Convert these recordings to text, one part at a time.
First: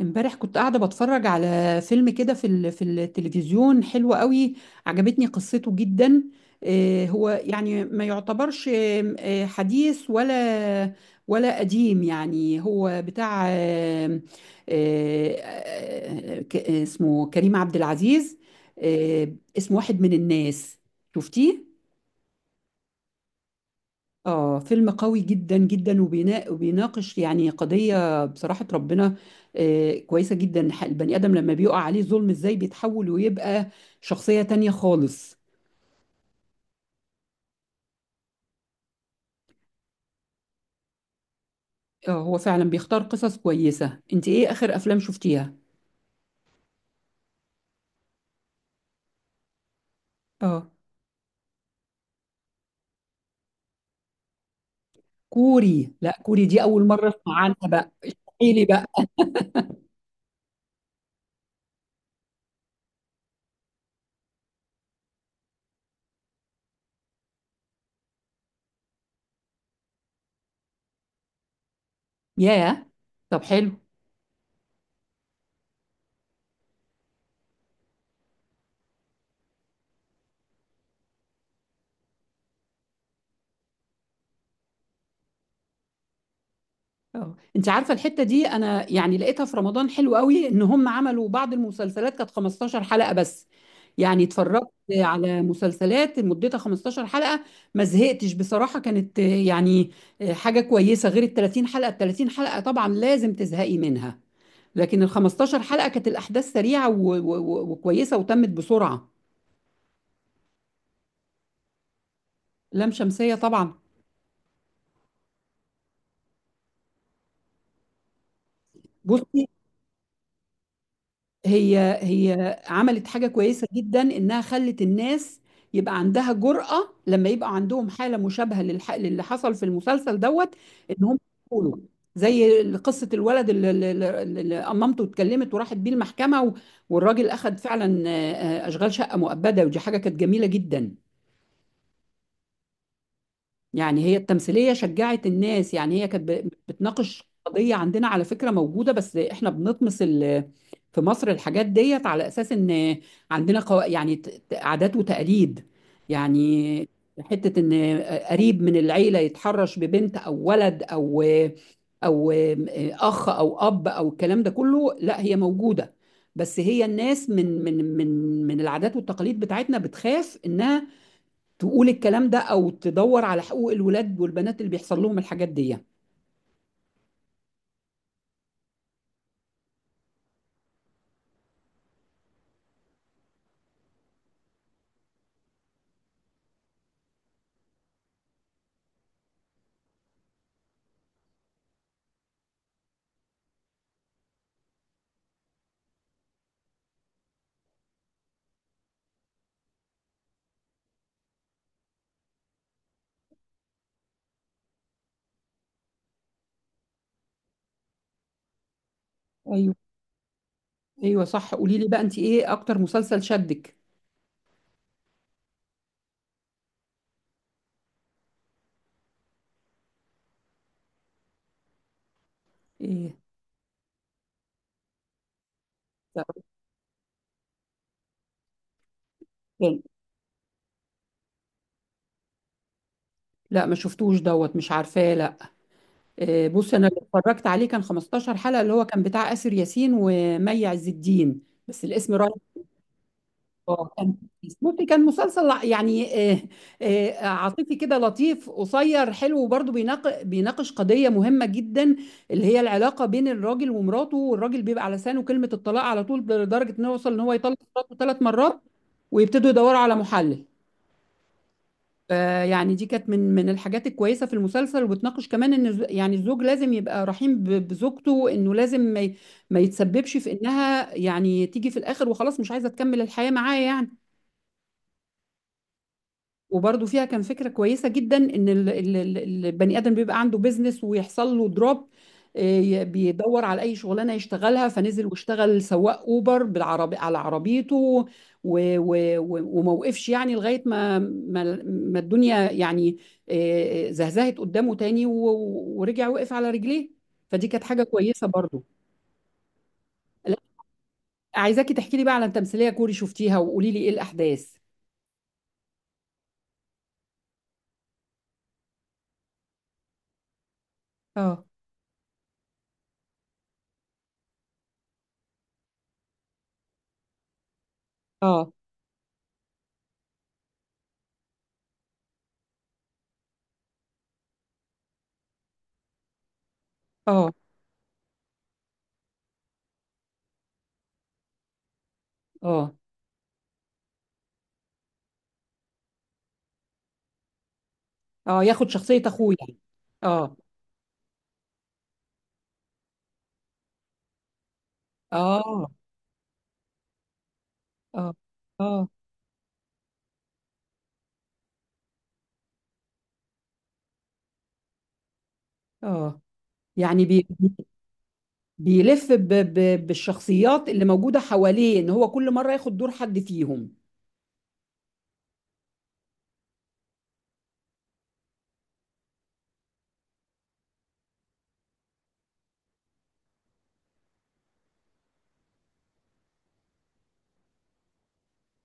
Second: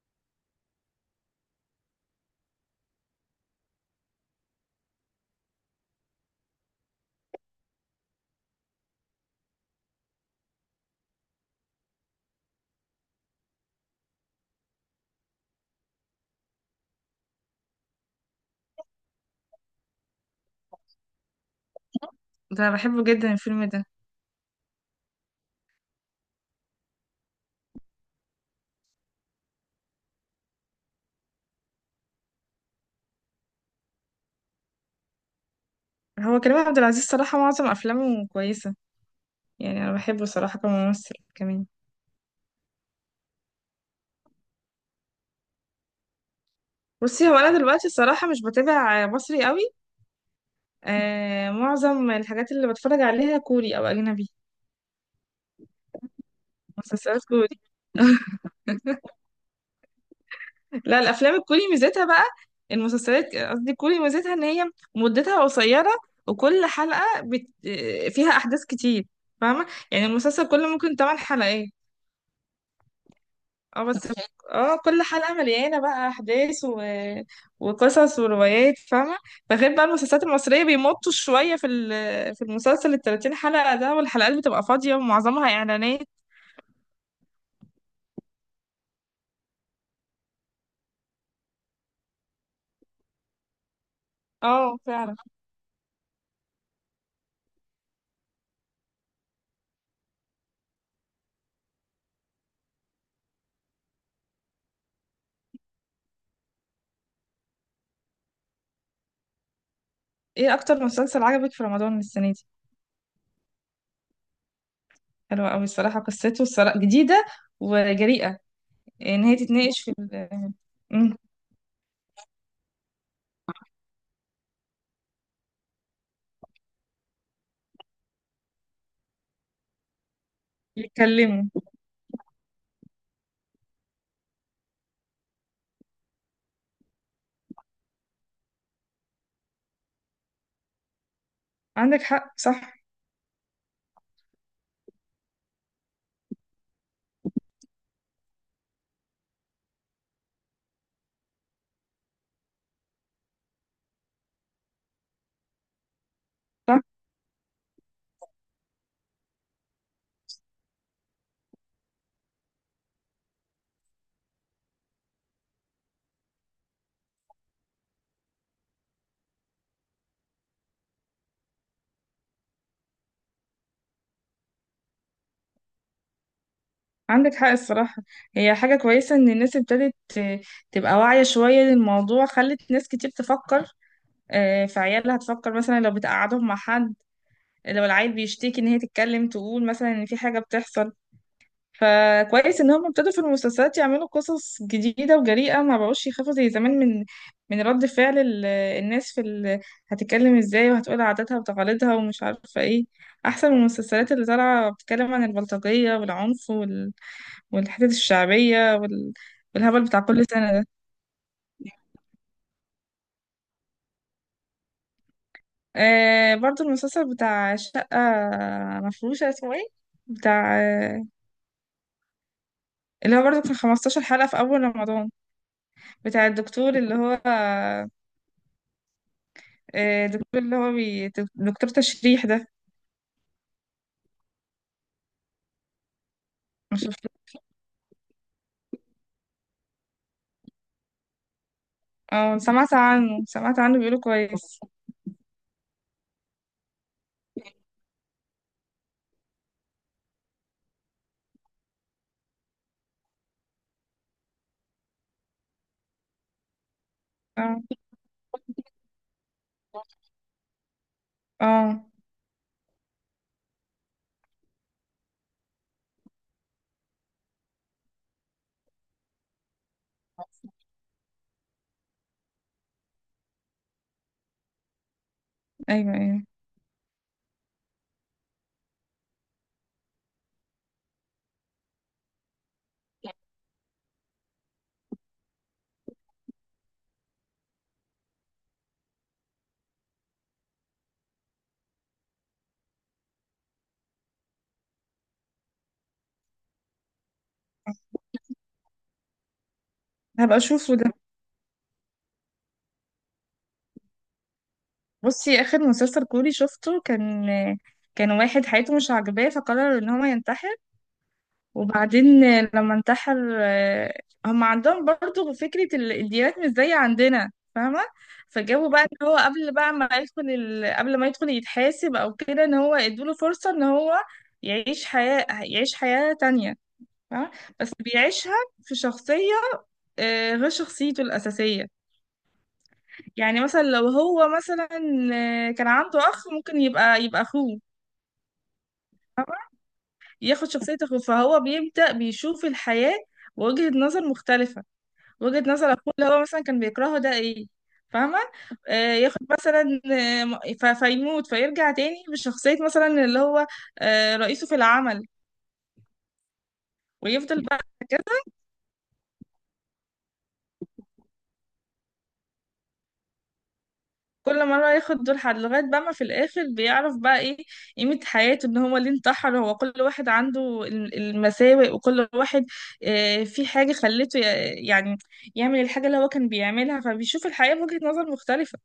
امبارح كنت قاعدة بتفرج على فيلم كده في التلفزيون حلو قوي. عجبتني قصته جدا. هو يعني ما يعتبرش آم، آه، حديث ولا قديم. يعني هو بتاع آم، آه، آه، ك- اسمه كريم عبد العزيز. آه، اسمه واحد من الناس. شفتيه؟ ده بحبه جدا الفيلم ده. آه، فيلم قوي جدا جدا وبيناقش يعني قضية. بصراحة ربنا كويسة جدا. البني آدم لما بيقع عليه ظلم إزاي بيتحول ويبقى شخصية تانية خالص. هو كريم عبد العزيز صراحة معظم أفلامه كويسة، يعني أنا بحبه صراحة كممثل كمان. آه، هو فعلا بيختار قصص كويسة. أنت إيه آخر أفلام شفتيها؟ بصي، هو أنا دلوقتي الصراحة مش بتابع مصري قوي. آه، معظم الحاجات اللي بتفرج عليها كوري أو أجنبي، كوري؟ لا، كوري دي أول مرة مسلسلات أسمع عنها كوري. بقى. إيه لي بقى؟ لا الأفلام الكوري ميزتها بقى، المسلسلات قصدي كوري ميزتها إن هي مدتها قصيرة. وكل حلقة بت... آه، فيها أحداث كتير. فاهمة، يعني المسلسل كله ممكن 8 حلقات. ياه، طب حلو. اه بس. اه كل حلقة مليانة بقى أحداث و... وقصص وروايات، فاهمة. بغير بقى المسلسلات المصرية بيمطوا شوية في المسلسل التلاتين حلقة ده، والحلقات بتبقى فاضية ومعظمها إعلانات. اه، انت عارفه الحته دي انا يعني لقيتها في رمضان حلو قوي ان هم عملوا بعض المسلسلات كانت 15 حلقه بس. يعني اتفرجت اه فعلا. على مسلسلات مدتها 15 حلقه، ما زهقتش بصراحه. كانت يعني حاجه كويسه. غير ال 30 حلقه، ال 30 حلقه طبعا لازم تزهقي منها. لكن ال 15 حلقه كانت الاحداث سريعه وكويسه وتمت بسرعه. ايه أكتر مسلسل عجبك في رمضان السنة دي؟ لام شمسيه طبعا. حلوة أوي الصراحة، قصته الصراحة جديدة وجريئة، يعني إن هي بصي، تتناقش. مم. هي هي عملت حاجة كويسة جدا، إنها خلت الناس يبقى عندها جرأة لما يبقى عندهم حالة مشابهة للي حصل في المسلسل دوت. إن هم يتكلموا. يقولوا، زي قصة الولد اللي أمامته اتكلمت وراحت بيه المحكمة. والراجل أخد فعلا أشغال شقة مؤبدة، ودي حاجة كانت جميلة جدا. عندك حق صح. يعني هي التمثيلية شجعت الناس. يعني هي كانت بتناقش قضية عندنا على فكرة موجودة، بس احنا بنطمس في مصر الحاجات ديت، على أساس إن عندنا قو... يعني ت- ت- عادات وتقاليد. يعني حتة إن قريب من العيلة يتحرش ببنت أو ولد أو أو أخ أو أب أو الكلام ده كله، لا هي موجودة. بس هي الناس من العادات والتقاليد بتاعتنا بتخاف إنها تقول الكلام ده او تدور على حقوق الولاد والبنات اللي بيحصل لهم الحاجات دي. عندك حق الصراحة. هي حاجة كويسة إن الناس ابتدت تبقى واعية شوية للموضوع، خلت ناس كتير تفكر في عيالها، تفكر مثلا لو بتقعدهم مع حد، لو العيل بيشتكي إن هي تتكلم، تقول مثلا إن في حاجة بتحصل. فكويس إن هم ابتدوا في المسلسلات يعملوا قصص جديدة وجريئة، ما بقوش يخافوا زي زمان من رد فعل الناس. هتتكلم ازاي وهتقول عاداتها وتقاليدها ومش عارفة ايه. أحسن من المسلسلات اللي طالعة بتتكلم عن البلطجية والعنف والحتت الشعبية ايوه، والهبل بتاع كل سنة ده. ايوه، صح. قولي لي بقى، انت ايه اكتر مسلسل شدك؟ برضو المسلسل بتاع شقة مفروشة، اسمه ايه، بتاع ايه؟ اللي هو برضو كان 15 حلقة في أول رمضان، بتاع الدكتور اللي هو كان- دكتور اللي هو دكتور تشريح ده. لا ما شفتوش دوت، مش عارفاه، لا. إيه، بص، مش انا اللي شفته. اتفرجت عليه كان 15 حلقة، اللي هو كان بتاع آسر ياسين ومي عز الدين. بس الاسم. اه سمعت عنه سمعت عنه اه، بيقولوا كان كويس. كويس. بصي، كان مسلسل يعني عاطفي كده، لطيف، قصير، حلو، وبرضه بيناقش قضية مهمة جدا، اللي هي العلاقة بين الراجل ومراته، والراجل بيبقى على لسانه كلمة الطلاق على طول، لدرجة انه يوصل ان هو يطلق اه مراته 3 مرات ويبتدوا يدوروا على محلل. اه. فيعني دي كانت من من الحاجات الكويسة في المسلسل، وبتناقش كمان ان يعني الزوج لازم يبقى رحيم بزوجته، انه لازم ما يتسببش في انها يعني تيجي في الاخر وخلاص مش عايزة تكمل الحياة معاه يعني. ايوه ايوه. وبرضو فيها كان فكرة كويسة جدا، ان البني ادم بيبقى عنده بيزنس ويحصل له دروب، بيدور على اي شغلانه يشتغلها، فنزل واشتغل سواق اوبر بالعربي على عربيته. وموقفش، يعني لغايه ما ما, ما الدنيا يعني زهزهت قدامه تاني، ورجع وقف على رجليه. فدي كانت حاجه كويسه برضو. لا، هبقى اشوفه ده. عايزاكي تحكي لي بقى على تمثيليه كوري شفتيها، وقولي لي ايه الاحداث. بصي اخر مسلسل كوري شفته كان واحد حياته مش عاجباه فقرر ان هو ينتحر. اه. وبعدين لما انتحر هم عندهم برضو فكرة الديانات مش زي عندنا، فاهمة. اه. فجابوا بقى ان هو قبل بقى ما يدخل قبل ما يدخل يتحاسب او كده ان هو ادوله فرصة ان هو يعيش حياة تانية. فاهمة. اه. بس بيعيشها في شخصية غير شخصيته الأساسية. اه. يعني مثلا لو هو مثلا كان عنده أخ ممكن يبقى أخوه. اه، ياخد شخصية اخوه يعني. اه. ياخد شخصية أخوه فهو بيبدأ بيشوف الحياة وجهة نظر مختلفة، وجهة اه. نظر اخوه اللي هو مثلا كان بيكرهه ده ايه، اه. فاهمة. اه. ياخد مثلا فيموت فيرجع تاني بشخصية مثلا اللي هو رئيسه في العمل. اه، يعني ويفضل بقى كده، بيلف ب ب بالشخصيات اللي موجودة حواليه، ان هو كل مرة ياخد دور حد فيهم. كل مرة ياخد دور حد لغاية بقى ما في الآخر بيعرف بقى ايه قيمة حياته، ان هو ليه انتحر، هو كل واحد عنده المساوئ، وكل واحد في حاجة خلته يعني يعمل الحاجة اللي هو كان بيعملها فبيشوف الحياة بوجهة نظر مختلفة.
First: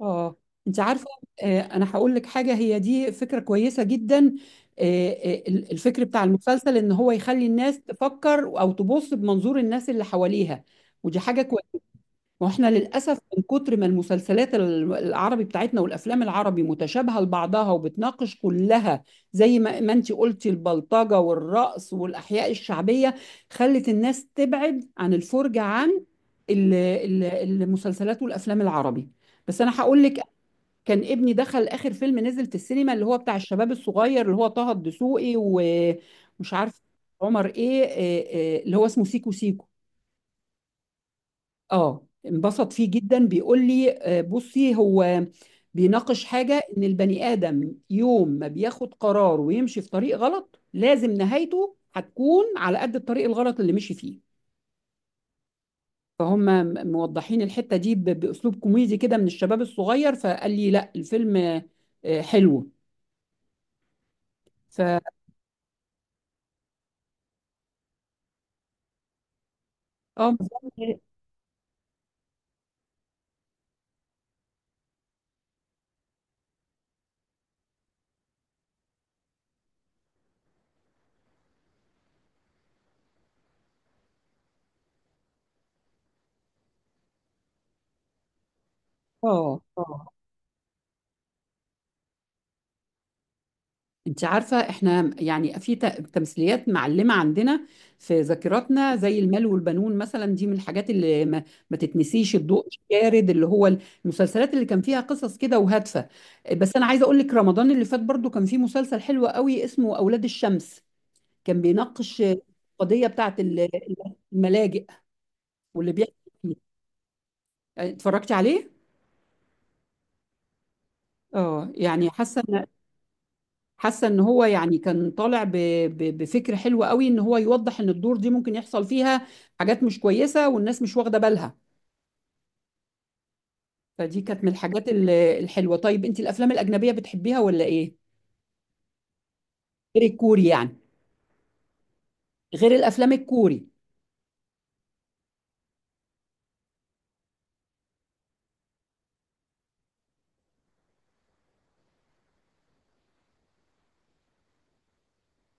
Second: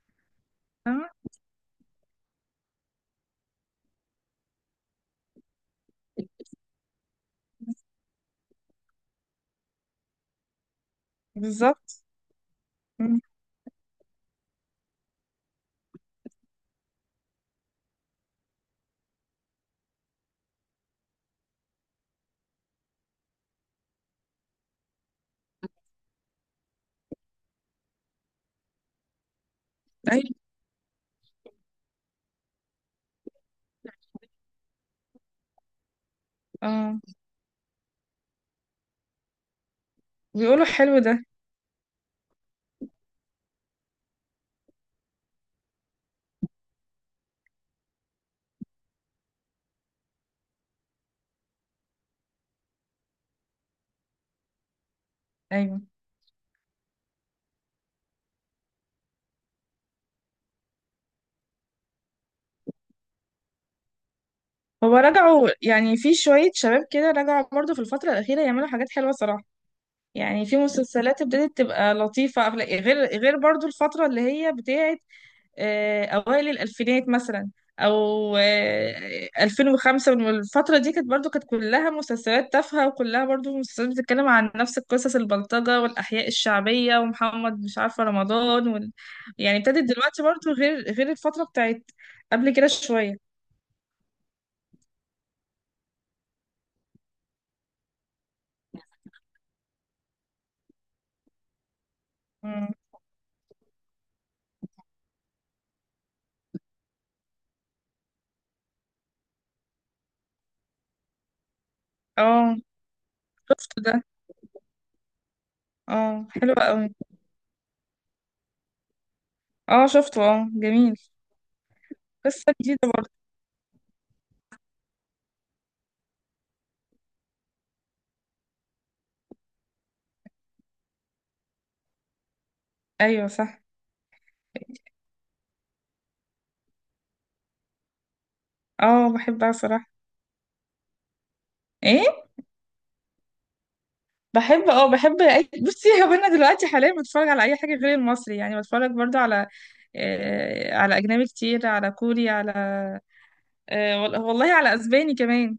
اه. انت عارفة، فاهمة آه، انا هقول لك حاجة، هي دي فكرة كويسة جدا. الفكر بتاع المسلسل ان هو يخلي الناس تفكر او تبص بمنظور الناس اللي حواليها. ودي حاجة كويسة. بالظبط. واحنا للاسف مم. من كتر ما المسلسلات العربي بتاعتنا والافلام العربي متشابهه لبعضها، وبتناقش كلها زي ما ما انت قلتي، البلطجه والرقص والاحياء الشعبيه، خلت الناس تبعد عن الفرجه عن ال- ال- المسلسلات والافلام العربي. بس انا هقول لك، أيوة. كان ابني دخل اخر فيلم نزل في السينما، اللي هو بتاع الشباب الصغير اللي هو طه الدسوقي ومش عارف اه عمر ايه، إيه- إيه، اللي هو اسمه سيكو سيكو. بيقولوا حلو ده. اه، انبسط فيه جدا، بيقول لي، بصي، هو بيناقش حاجة ان البني آدم يوم ما بياخد قرار ويمشي في طريق غلط لازم نهايته هتكون على قد الطريق الغلط اللي مشي فيه. ايوه فهم موضحين الحتة دي بأسلوب كوميدي كده من الشباب الصغير. فقال لي لا، الفيلم حلو. ف هو اه رجعوا يعني في شوية شباب كده رجعوا برضه في الفترة الأخيرة يعملوا حاجات حلوة صراحة. يعني في مسلسلات ابتدت تبقى لطيفة، غير برضه الفترة اللي هي بتاعت أوائل الألفينات مثلا أو 2005 والفترة دي كانت برضه كانت كلها مسلسلات تافهة وكلها برضه مسلسلات بتتكلم عن نفس القصص، البلطجة والأحياء الشعبية ومحمد مش عارفة رمضان يعني اه ابتدت آه. دلوقتي برضه غير الفترة بتاعت قبل كده شوية. انت عارفة، احنا يعني في تمثيليات معلمة عندنا في ذاكرتنا، زي المال والبنون مثلا، دي من الحاجات اللي ما, ما تتنسيش. الضوء مم. الشارد اللي هو المسلسلات اللي كان فيها قصص كده وهادفة. بس انا عايزة اقول لك، رمضان اللي فات برضو كان فيه مسلسل حلو قوي اسمه اولاد الشمس، كان بيناقش اه القضية بتاعت شفته ده. الملاجئ واللي بيحكي اه حلو فيه. قوي. اتفرجتي عليه؟ اه شفته اه جميل. اه، يعني حاسة، قصة جديدة برضه. حاسه ان هو يعني كان طالع بفكر حلو قوي، ان هو يوضح ان الدور دي ممكن يحصل فيها حاجات مش كويسه والناس مش واخده بالها. ايوه صح. فدي كانت من الحاجات الحلوه. طيب انت الافلام الاجنبيه بتحبيها ولا ايه؟ اه بحبها صراحة. غير الكوري يعني. ايه غير الافلام الكوري. بحب بصي هو انا دلوقتي حاليا بتفرج على اي حاجة غير المصري، يعني بتفرج برضه على على اجنبي كتير، على كوري، على والله على اسباني كمان.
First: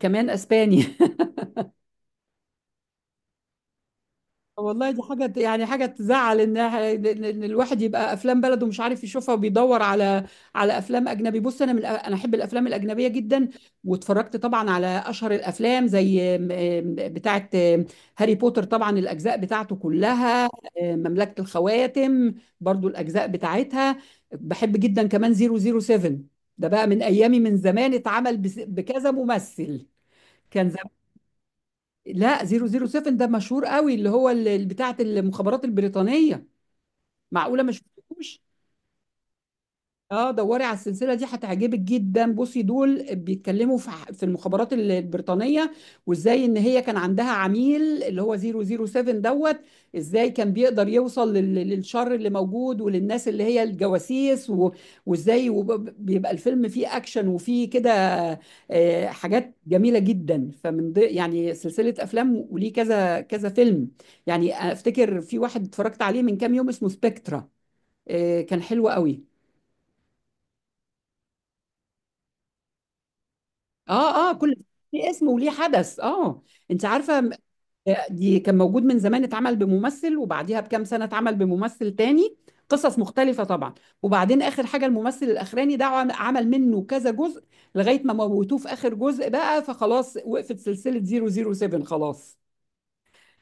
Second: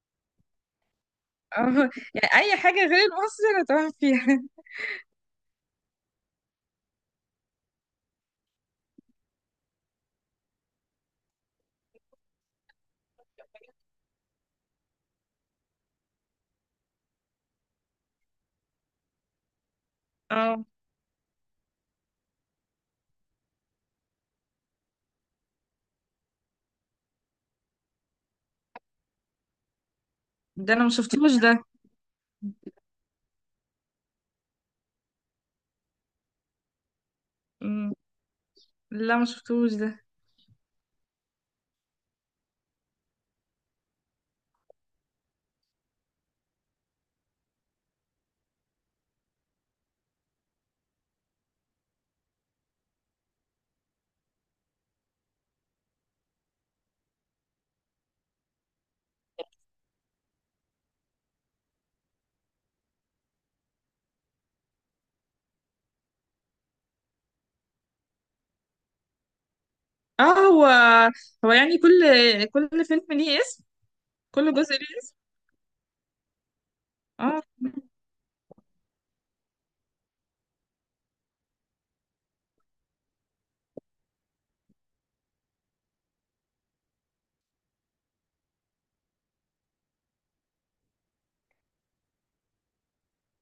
كمان اسباني؟ اه يعني اي حاجة غير المصري انا تمام فيها. والله دي حاجة، يعني حاجة تزعل، إن الواحد يبقى أفلام بلده مش عارف يشوفها وبيدور على أفلام أجنبي. بص، أنا من أنا أحب الأفلام الأجنبية جدا، واتفرجت طبعا على أشهر الأفلام زي بتاعة هاري بوتر طبعا الأجزاء بتاعته كلها، اه مملكة الخواتم برضو الأجزاء بتاعتها بحب جدا كمان، 007، ده بقى من أيامي من زمان، اتعمل بكذا ممثل. كان ده انا ما شفتوش ده. لا، 007 ده مشهور قوي، اللي هو بتاعه المخابرات البريطانية. معقولة ما مم. شفتوش؟ لا ما شفتوش ده. اه، دوري على السلسله دي هتعجبك جدا. بصي دول بيتكلموا في في المخابرات البريطانيه، وازاي ان هي كان عندها عميل اللي هو 007 دوت. ازاي كان بيقدر يوصل للشر اللي موجود وللناس اللي هي الجواسيس، و- وازاي بيبقى الفيلم فيه اكشن وفيه كده، حاجات جميله جدا. فمن يعني سلسله افلام وليه كذا كذا فيلم. يعني افتكر في واحد اتفرجت عليه من كام يوم اسمه سبكترا، كان حلو قوي. اه هو يعني كل فيلم ليه اسم. اه. اه. كل كل جزء ليه في اسم. اسم وليه حدث. اه. انت عارفه اه آه، دي كان موجود من زمان اتعمل بممثل، وبعديها بكام سنه اتعمل بممثل تاني، قصص مختلفه طبعا. وبعدين اخر حاجه الممثل الاخراني ده عمل منه كذا جزء لغايه ما موتوه في اخر جزء بقى، فخلاص وقفت سلسله 007 خلاص.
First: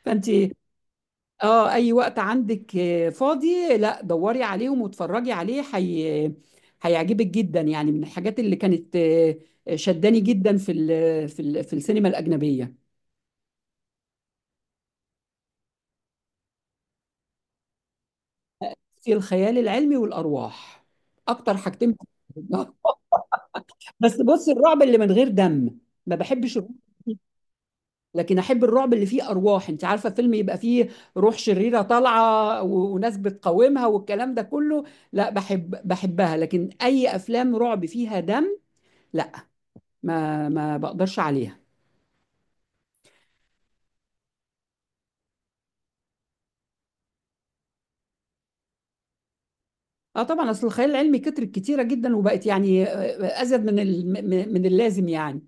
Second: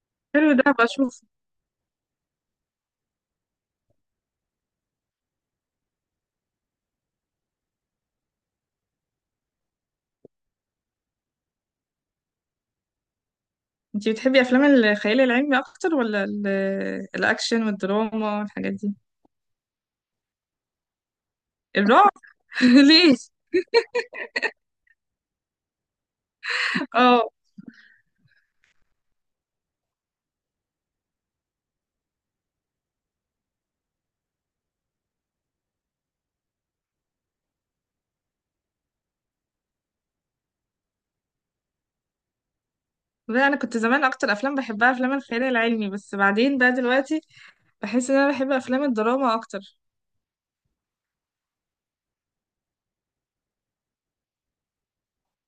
فانت حلو ده بشوف. اه اي وقت عندك فاضي لا دوري عليهم واتفرجي عليه هيعجبك جدا. يعني من الحاجات اللي كانت شداني جدا في السينما الأجنبية. انتي بتحبي افلام الخيال العلمي اكتر ولا الاكشن والدراما والحاجات دي؟ في الخيال العلمي والأرواح اكتر حاجتين، الرعب. بحبهم. ليه. بس بص، الرعب اللي من غير دم ما بحبش الرعب، اه لكن احب الرعب اللي فيه ارواح. انت عارفه فيلم يبقى فيه روح شريره طالعه و... وناس بتقاومها والكلام ده كله، لا بحبها. لكن اي افلام رعب فيها دم لا، ما ما بقدرش عليها. لا انا كنت زمان اكتر افلام بحبها افلام الخيال العلمي، بس بعدين بقى دلوقتي بحس ان انا بحب افلام الدراما اكتر. اه، طبعا اصل الخيال العلمي كترت كتيره جدا، وبقت يعني آه، ازيد من اللازم يعني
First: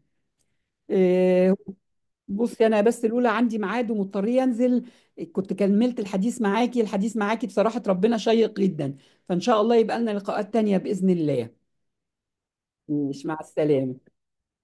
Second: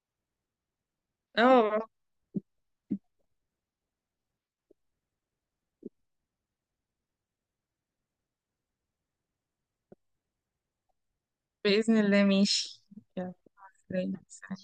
آه، اه. بصي انا بس الاولى عندي ميعاد ومضطريه انزل. كنت كملت الحديث معاكي، الحديث معاكي بصراحه ربنا شيق جدا، فان شاء الله يبقى لنا لقاءات تانية باذن الله. باذن الله ماشي. مش مع السلامه. يلا، سلام.